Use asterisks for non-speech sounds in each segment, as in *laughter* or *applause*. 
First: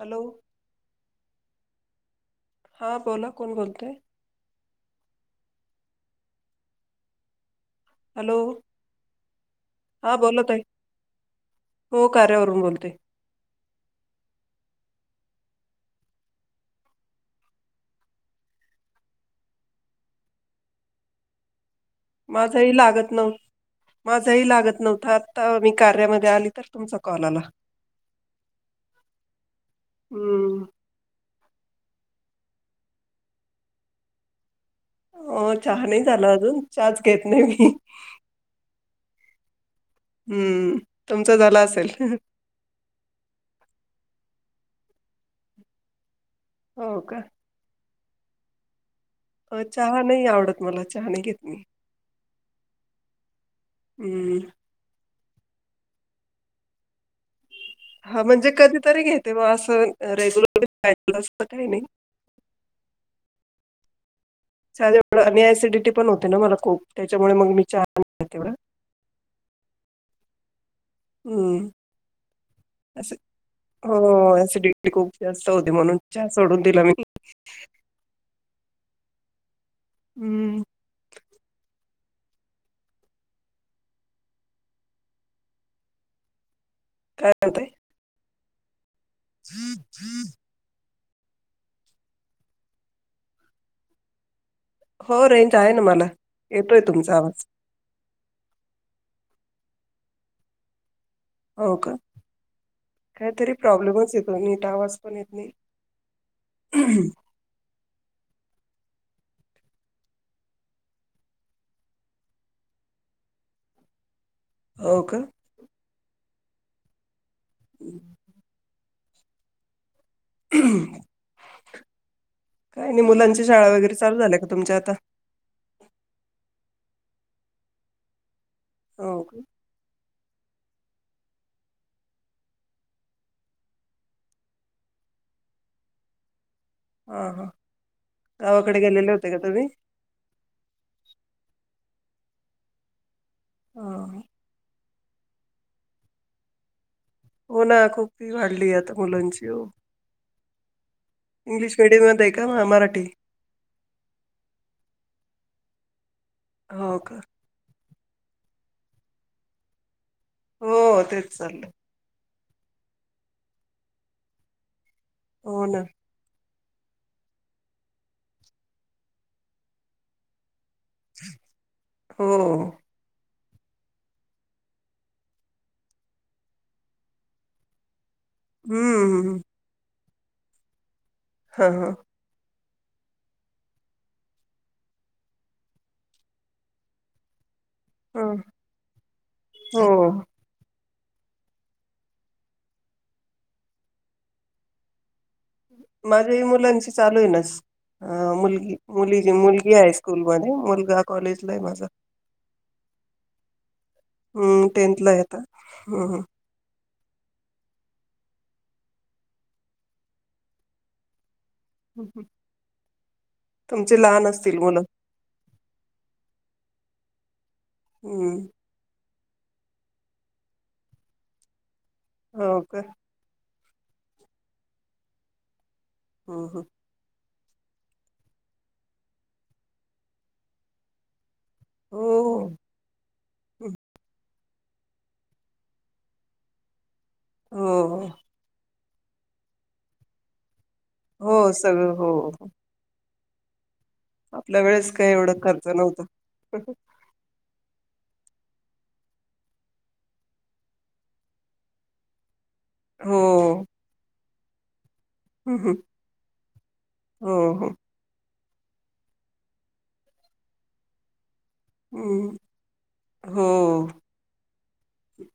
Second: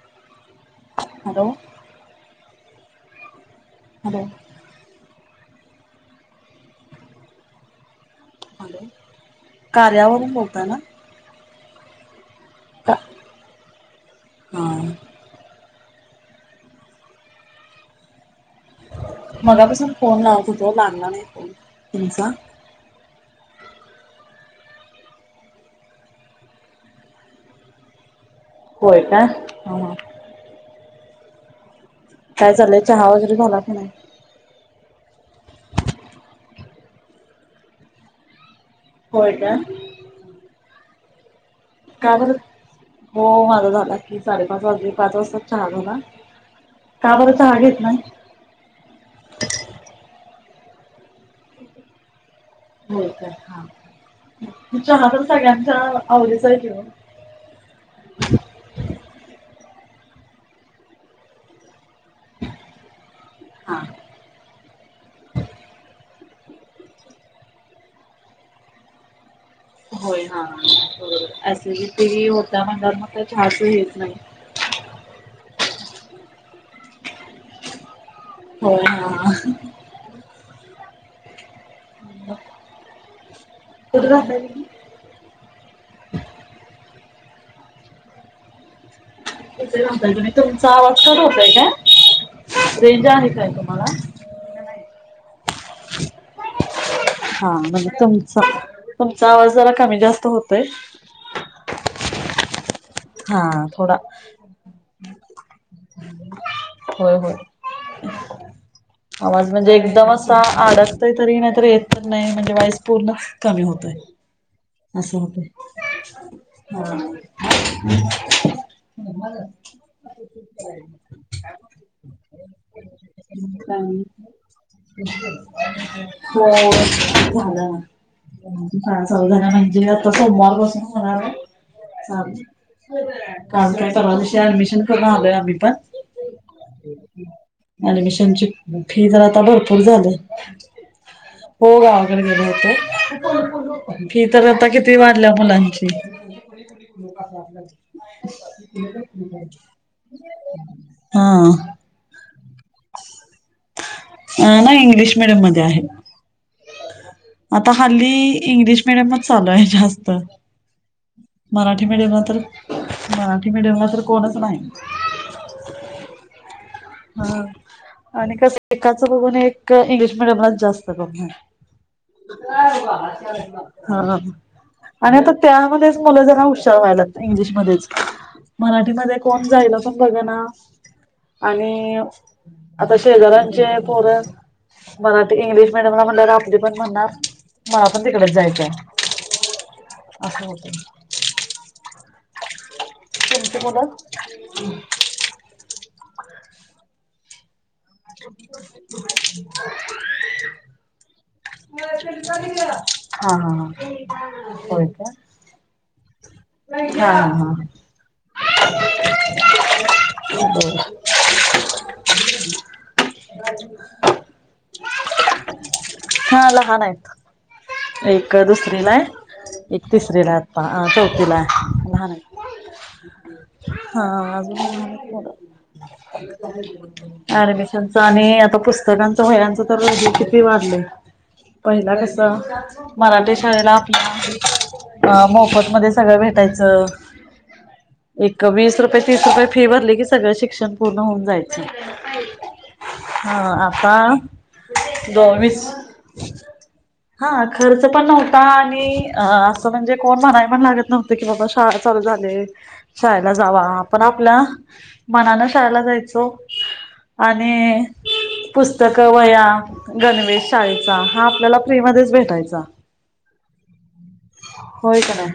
Hello? Hello? हा, बोला, कोण बोलतय? *unintelligible* *inaudible* हॅलो? हां कार्यावरून बोला ताई बोलताय ना? हो, कार्यावरूनं का बोलते. हा. मगापासून फोन लावत होतो, लागला नाही फोन तुमचा. तरी लागत न माझाही लागतं नव्हतां, आतां मी कार्यामध्ये आली तर तुमचा कॉल आला. होय काय? हम्म! काय चाललय? चहा वगैरे झालां की नाही? हो, चहां नाही झाला अजून, चहाचं घेत नाही मीं. होय का? हम्म! तुमचा झाला असेल? काय बर? हो माझा झाला की, साडेपाच वाजले, पाच वाजतां चहा झाला. का बर का घेतला नाही? अं चहा नाही आवडत मला. चहा नाही घेत मी. होय काय? हा. हम्म तर हा चहा तर सगळ्यांच्या आवडीचाय की ओ. हा म्हणजे कधीतरी घेते म असं रेग्युलर *unintelligible* काही नाही. हा चहा *unintelligible* आणि ॲसिडिटी पण होते नां मला खूप. त्याच्यामुळे मग मी चहा पीत नाही तेवढं. होय हा बरोबर. हम्म ॲसिडीटी होत्या म्हणल्यावर मग असं काय चहाच हेच नई. हो असिडी खूप जास्त होते म्हणून चहा सोडून दिला मी. हो हा. हम्म. कुठ राहताय मी? काय म्हणताय? *unintelligible* तुमचा आवाज कट होतय का? रेंज आहे काय तुम्हाला? हो रेंज आहे ना मला. येतोय तुमचा आवाज. हा म्हणजे तुमचां तुमचां आवाज जरा कमी जास्त होतोय. होव का? हा काईतरी थोडा प्रॉब्लेमचय नीट आवाज पण येत नाही. होय होय. आवाज म्हणजे एकदम असा आडकतय तरी. नाहीतरी येत तर नाही. म्हणजे वाईस पूर्णच कमी होतोय. हो अस का? होतय हा *unintelligible* *unintelligible* काय नाही मुलांची शाळा वगैरे चालू झाल्या का तुमच्या आता? हो झालं ना. मुलांची शाळा हो चालू का? झाली. म्हणजे आता सोमवार पासन होणाराय. सात जून काल काय परवा दिवशी ऍडमिशन करून आलोय आम्ही पण. हां हां. ऍडमिशनची गावाकडे फी गेलेले जरा होते का आता तुम्ही? भरपूर झाल्या. हो गावाकडे गेलो होतो. हां. फी तर आता किती वाढल्या मुलांची. *unintelligible* हो ना खूपी वाढली आता मुलांची हो *unintelligible* इंग्लिश मिडियम मध्ये आहे का मराठी? अ नाही इंग्लिश मिडियम मध्ये आहे. हो का? आता हल्ली इंग्लिश मिडियमच चालू आहे जास्त. हो तेच चाललंय. मिडीयम ला तर मराठी मिडीयम ला तर कोणच नाही. हो ना? हा आणि कस एकाच बघून एक इंग्लिश मिडियमलाच जास्त हो. *unintelligible* हा हा आणि आता त्यामध्येच मुलं जरा हुशार व्हायलात इंग्लिशमध्येच. हं, मराठीमध्ये हं. कोण जायला पण बघ ना हां, हां. आणि आता शेजार्यांचे पोर मराठी इंग्लिश मिडियमला म्हणल्या वर आपली पण म्हणणार मला पण तिकडच हां. जायचंय हो असं होतय. तुमची मुल? माझ्याही मुलांची चालू आहे नस हा, मुलगी, मुली मुलगी आहे हायस्कूल मध्ये, मुलगा कॉलेजला आहे माझा. *unintelligible* *inaudible* हा हा हा. हम्म! होय टेंथला आहे काय? आत्ता. हा हा. बर. तुमचे लहान असतील मुलं? हा, लहान आहेत, हम्म एकादस गेलाय, एक तिसरीला हाय आता, चौथीला हाय, लहान आहे. हो का? हा, अजून *unintelligible* हम्म हम्म. ऍडमिशनच आणि, आता पुस्तकांचा, वहयांच, तर *unintelligible* किती वाढलय. पहिला कस, हो मराठी शाळेला आपल्या मोफत मध्ये सगळं भेटायचं. हो हो. एक वीस रुपये, तीस रुपये, फी भरली की सगळं शिक्षण पूर्ण होऊन हो जायचं. सगळं हो हो. हा, आता आपल्या वेळेस काही एवढं दोवीस खर्च नव्हतं. हा, खर्च पण नव्हता, आणि असं म्हणजे, कोण म्हणाय पण लागत नव्हत, की बाबा शाळा चालू झाले, शाळेला जावा, हो पण आपल्या मनान हम्म, शाळेला जायचो, हो हो आणि पुस्तक, वहया, गणवेश शाळेचा, हा आपल्याला फ्रीमध्येच हम्म, भेटायचा. हो. होय क नाय?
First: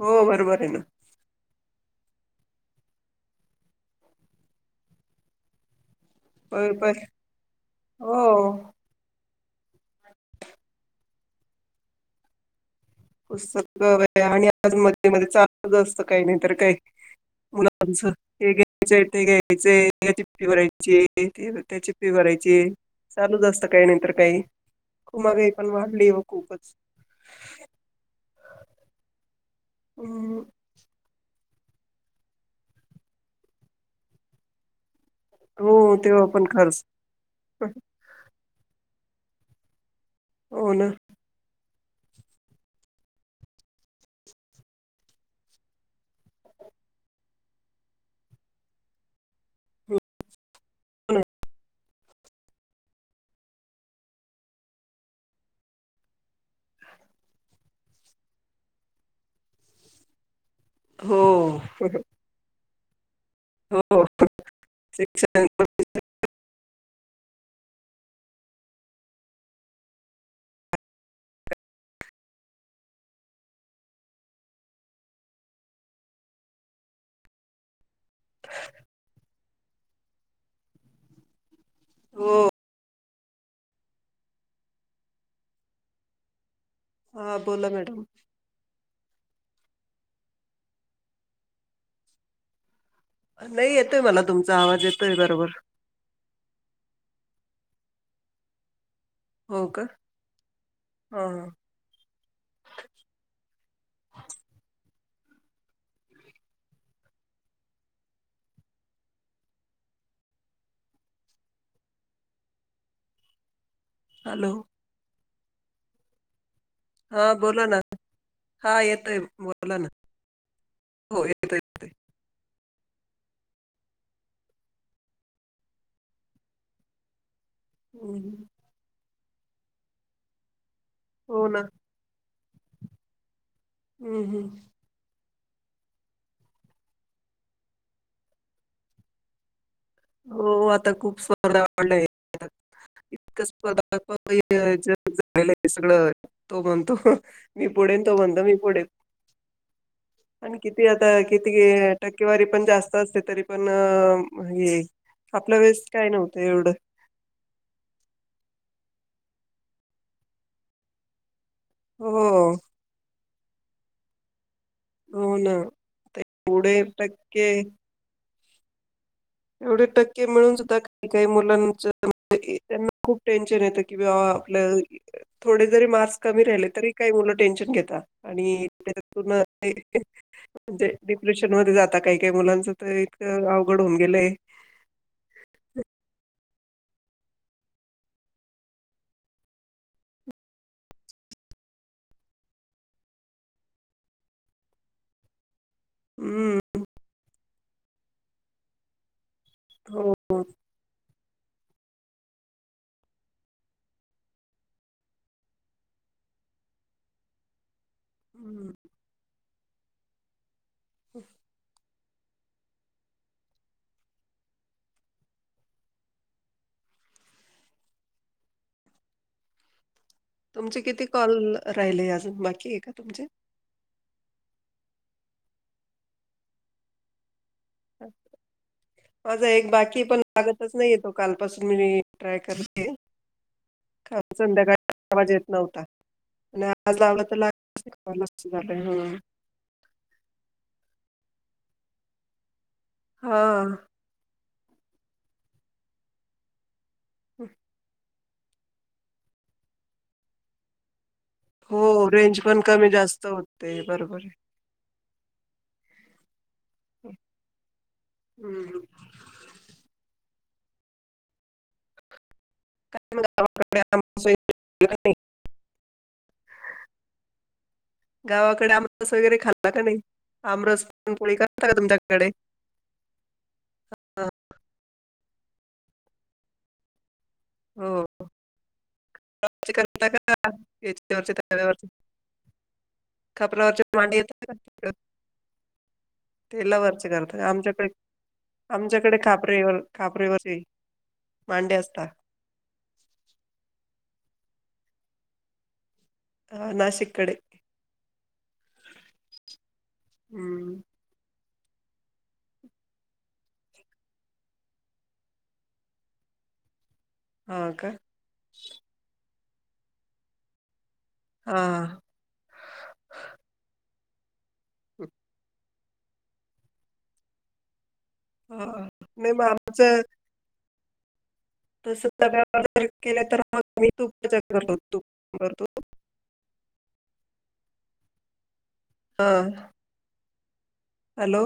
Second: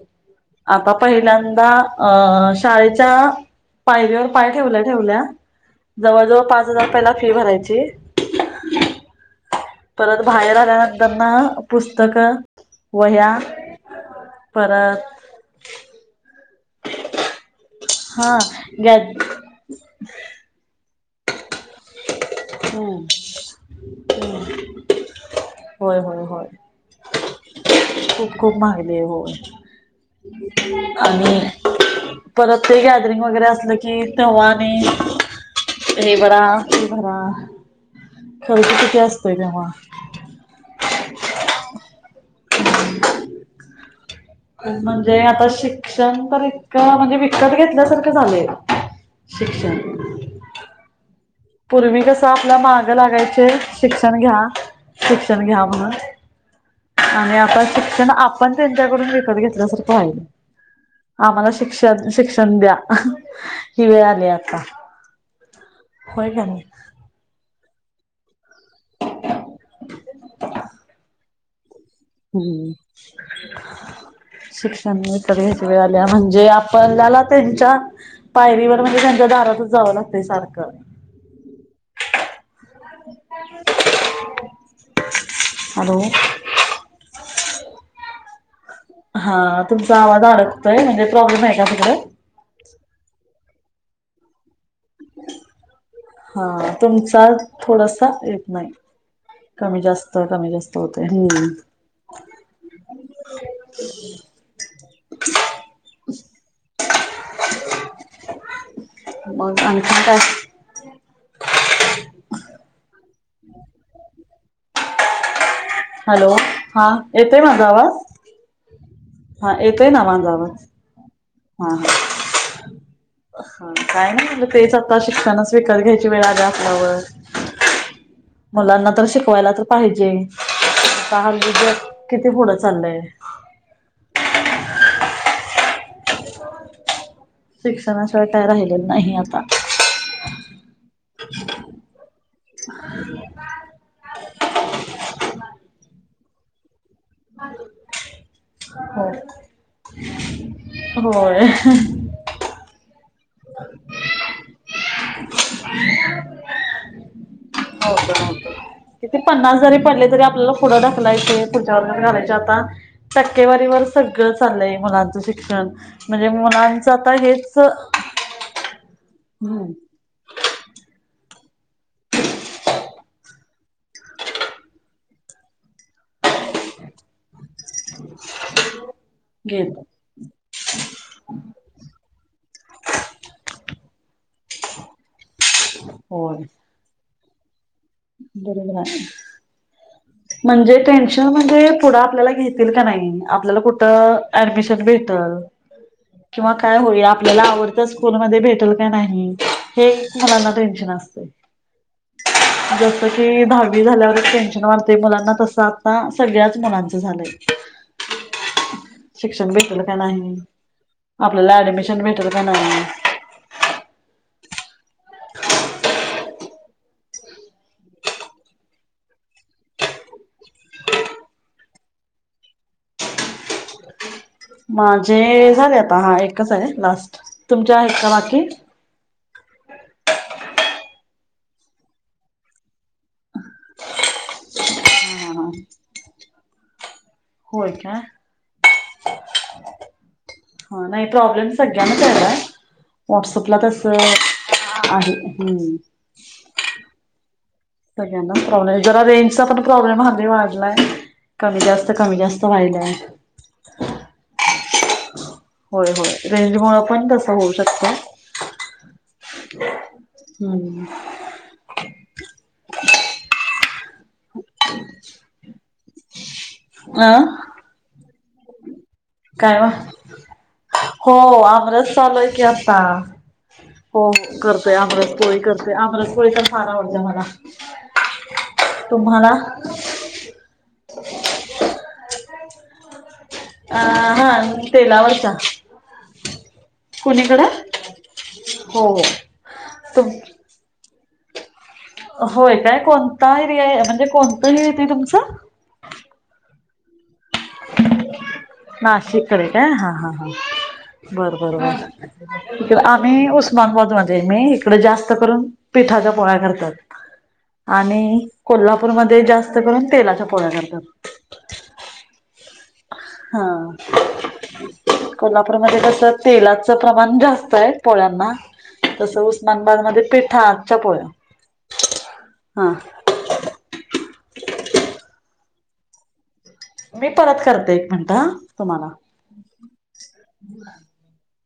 हो, बरोबर आहे ना. पहिल्यांदा, अ शाळेच्या, पायरीवर पाय ठेवल्या ठेवल्या जवळ-जवळ, प पाच हजार प- पहिला फी भरायची हो. परत बाहेर आल्यानंतरन, पुस्तकं वह्या पुस्तक, वह्या, परत मध्ये मध्ये चालू असत काही नाही तर काही. मुलांचं, हा हे घ्यायचंय, गॅज ते घ्यायचंय, फि भरायची ते त्याची फी भरायची, हम्म चालूच असत, काही नाहीतर काही. माहागाई पण होय वाढली ना होय होय खूपच खूप खूप महागली आहे, होय. हम! आणि, परत ते गॅदरिंग वगैरे असलं कि, तेव्हा आणि हो, हे तेव्हा भरा पण ख भरा, खर्च किती असतोय तेव्हा हो ना. *inaudible* म्हणजे आता शिक्षण तर इतकं, म्हणजे विकत घेतल्यासारखं झालय. शिक्षण. *unintelligible* पूर्वी कसं आपल्या माग लागायचे, शिक्षण घ्या, शिक्षण घ्या, म्हणून. आणि आता शिक्षण आपण त्यांच्याकडून विकत घेतल्यासारखं राहिल हो आम्हाला शिक्षण शिक्षण द्या ही वेळ हो आली आता. शिक्षण हो काणी *unintelligible* *inaudible* हम्म. शिक्षण विकत घ्यायची वेळ आली म्हणजे आपणल्याला त्यांच्या पायरीवर म्हणजे त्यांच्या दारातच जावं लागते सारखं हो. हॅलो. हा बोला मॅडम हा तुमचा आवाज अडकतोय म्हणजे प्रॉब्लेम आहे का तिकडं? नाही येतोय मला तुमचा आवाज येतोय बरोबर. हा तुमचा थोडासा येत नाही. हो कमी का जास्त कमी जास्त होतय. हा ह हम *inaudible* *inaudible* मग आणखीन काय? हॅलो. हॅलो हा येतो माझा बोला ना आवज हा येतोय हा बोला येतोय ना माझा आवाज हो *unintelligible* हा ह. हा काय नाही म्हणलं तेच आता शिक्षणच विकत घ्यायची वेळ आली आपल्यावर हम् *inaudible* मुलांना तर शिकवायला तर पाहिजे का *unintelligible* हो ना गुगल किती पुढं चाललंय. हम्म हम्म. शिक्षणाशिवाय काय राहिलेलं नाही आता. हो आता खूप स्पर्धा वाढल्या आहेत. *unintelligible* सगळं तो म्हणतो मी पुढेन तो म्हणतो मी पुढे आणि किती आता होय किती अअ टक्केवारी पण जास्त असते तरी पण अ हे आपल्या वेळेस काय नव्हत एवढं. हो किती पन्नास जरी पडले तरी आपल्याला पुढ ढकलायचे. पुढच्या वर्गात घालायचे हो आता टक्केवारीवर सगळं चाललंय मुलांचं हो ना शिक्षण ते म्हणजे एवढे मुलांचं आता टक्के हेच ऐवढे टक्क की मिळून सुद्धा काही काही मुलांच त्यांना खूप टेन्शन येतं कि बा आपल्या थोडे जरी मार्क्स कमी राहिले तरी काही मुलं टेन्शन घेता आणि त्याच्यातून घेत म्हणजे डिप्रेशन मध्ये जाता काही काही मुलांच तर इतक अवघड होऊन गेलंय हो. बरोबर आहे. म्हणजे टेन्शन म्हणजे पुढं आपल्याला घेतील का नाही आपल्याला कुठं ऍडमिशन भेटल किंवा हं, काय होईल आपल्याला आवडत स्कूलमध्ये भेटल का नाही. हे हो. मुलांना टेन्शन असतय. जसं कि दहावी झाल्यावरच टेन्शन वाढत ते मुलांना तसं आता, सगळ्याच मुलांचं झालंय. हम्म! शिक्षण भेटल का नाही, आपल्याला ऍडमिशन भेटेल का नाही? *inaudible* तुमचे किती कॉल राहिले अजून, बाकी आहे का तुमचे? माझे झाले आता, हा, एकच आहे लास्ट, तुमचे आहेत का बाकी? माझा एक बाकी ये, पण लागतच नाही तो, कालपासून मी ट्राय करते. काल संध्याकाळ आवाज हा येत हा नव्हता, आणि आज लावला होय काय *unintelligible* *inaudible* हा, नाही प्रॉब्लेम सगळ्यांनाच यायलाय, व्हॉट्सअपला हां. तस *unintelligible* हम्म! हम. सगळ्यांना प्रॉब्लेम, जरा रेंजचा पण प्रॉब्लेम हल्ली वाढलाय. कमी हो, जास्त कमी रेंज जास्त पण कमी व्हायलाय जास्त होते, बरोबर. होय होय, रेंज मूळ पण तस होऊ शकतय. हं. हम्. *unintelligible* *inaudible* आं गावाकडे आम काय म, हो, पुरणपोळी करता का आमरस तुमच्याकडे? चालूय की आता होय होय, करतोय. आमरस पोळी करते, आमरस पोळी पण खूप आवडत्या मला. हो. वरचे तुम्हाला याच्या व तव्यावरचं *unintelligible* अ हा तेलावरचा *unintelligible* तेला वरच करतात, कुणीकडे आमच्याकडे हो हो आमच्याकडे कापरेवर, तुम कापरेवरची भांडे असतात. होय काय, कोणता एरिया, म्हणजे कोणतं हे येत तुमचं? हा, नाशिक कडे नाशिककडे काय, हा हा हा, हम्म बर बर बर. आम्ही उस्मानबादमध्ये मी, इकडे जास्त करून पिठाच्या पोळ्या करतात. हा का आणि कोल्हापूरमध्ये जास्त करून, तेलाच्या पोळ्या करतात. हा. हा, कोल्हापूरमध्ये कस तेलाच प्रमाण जास्त आहे पोळ्यांना, हा तस नाही मग आमचं उस्मानाबादमध्ये हा, आमच्या पोळ्या हा *unintelligible* केल्या तर मग मी *unintelligible* मी परत करते, एक मिनट ह तुम्हाला बर. *inaudible* हॅलो?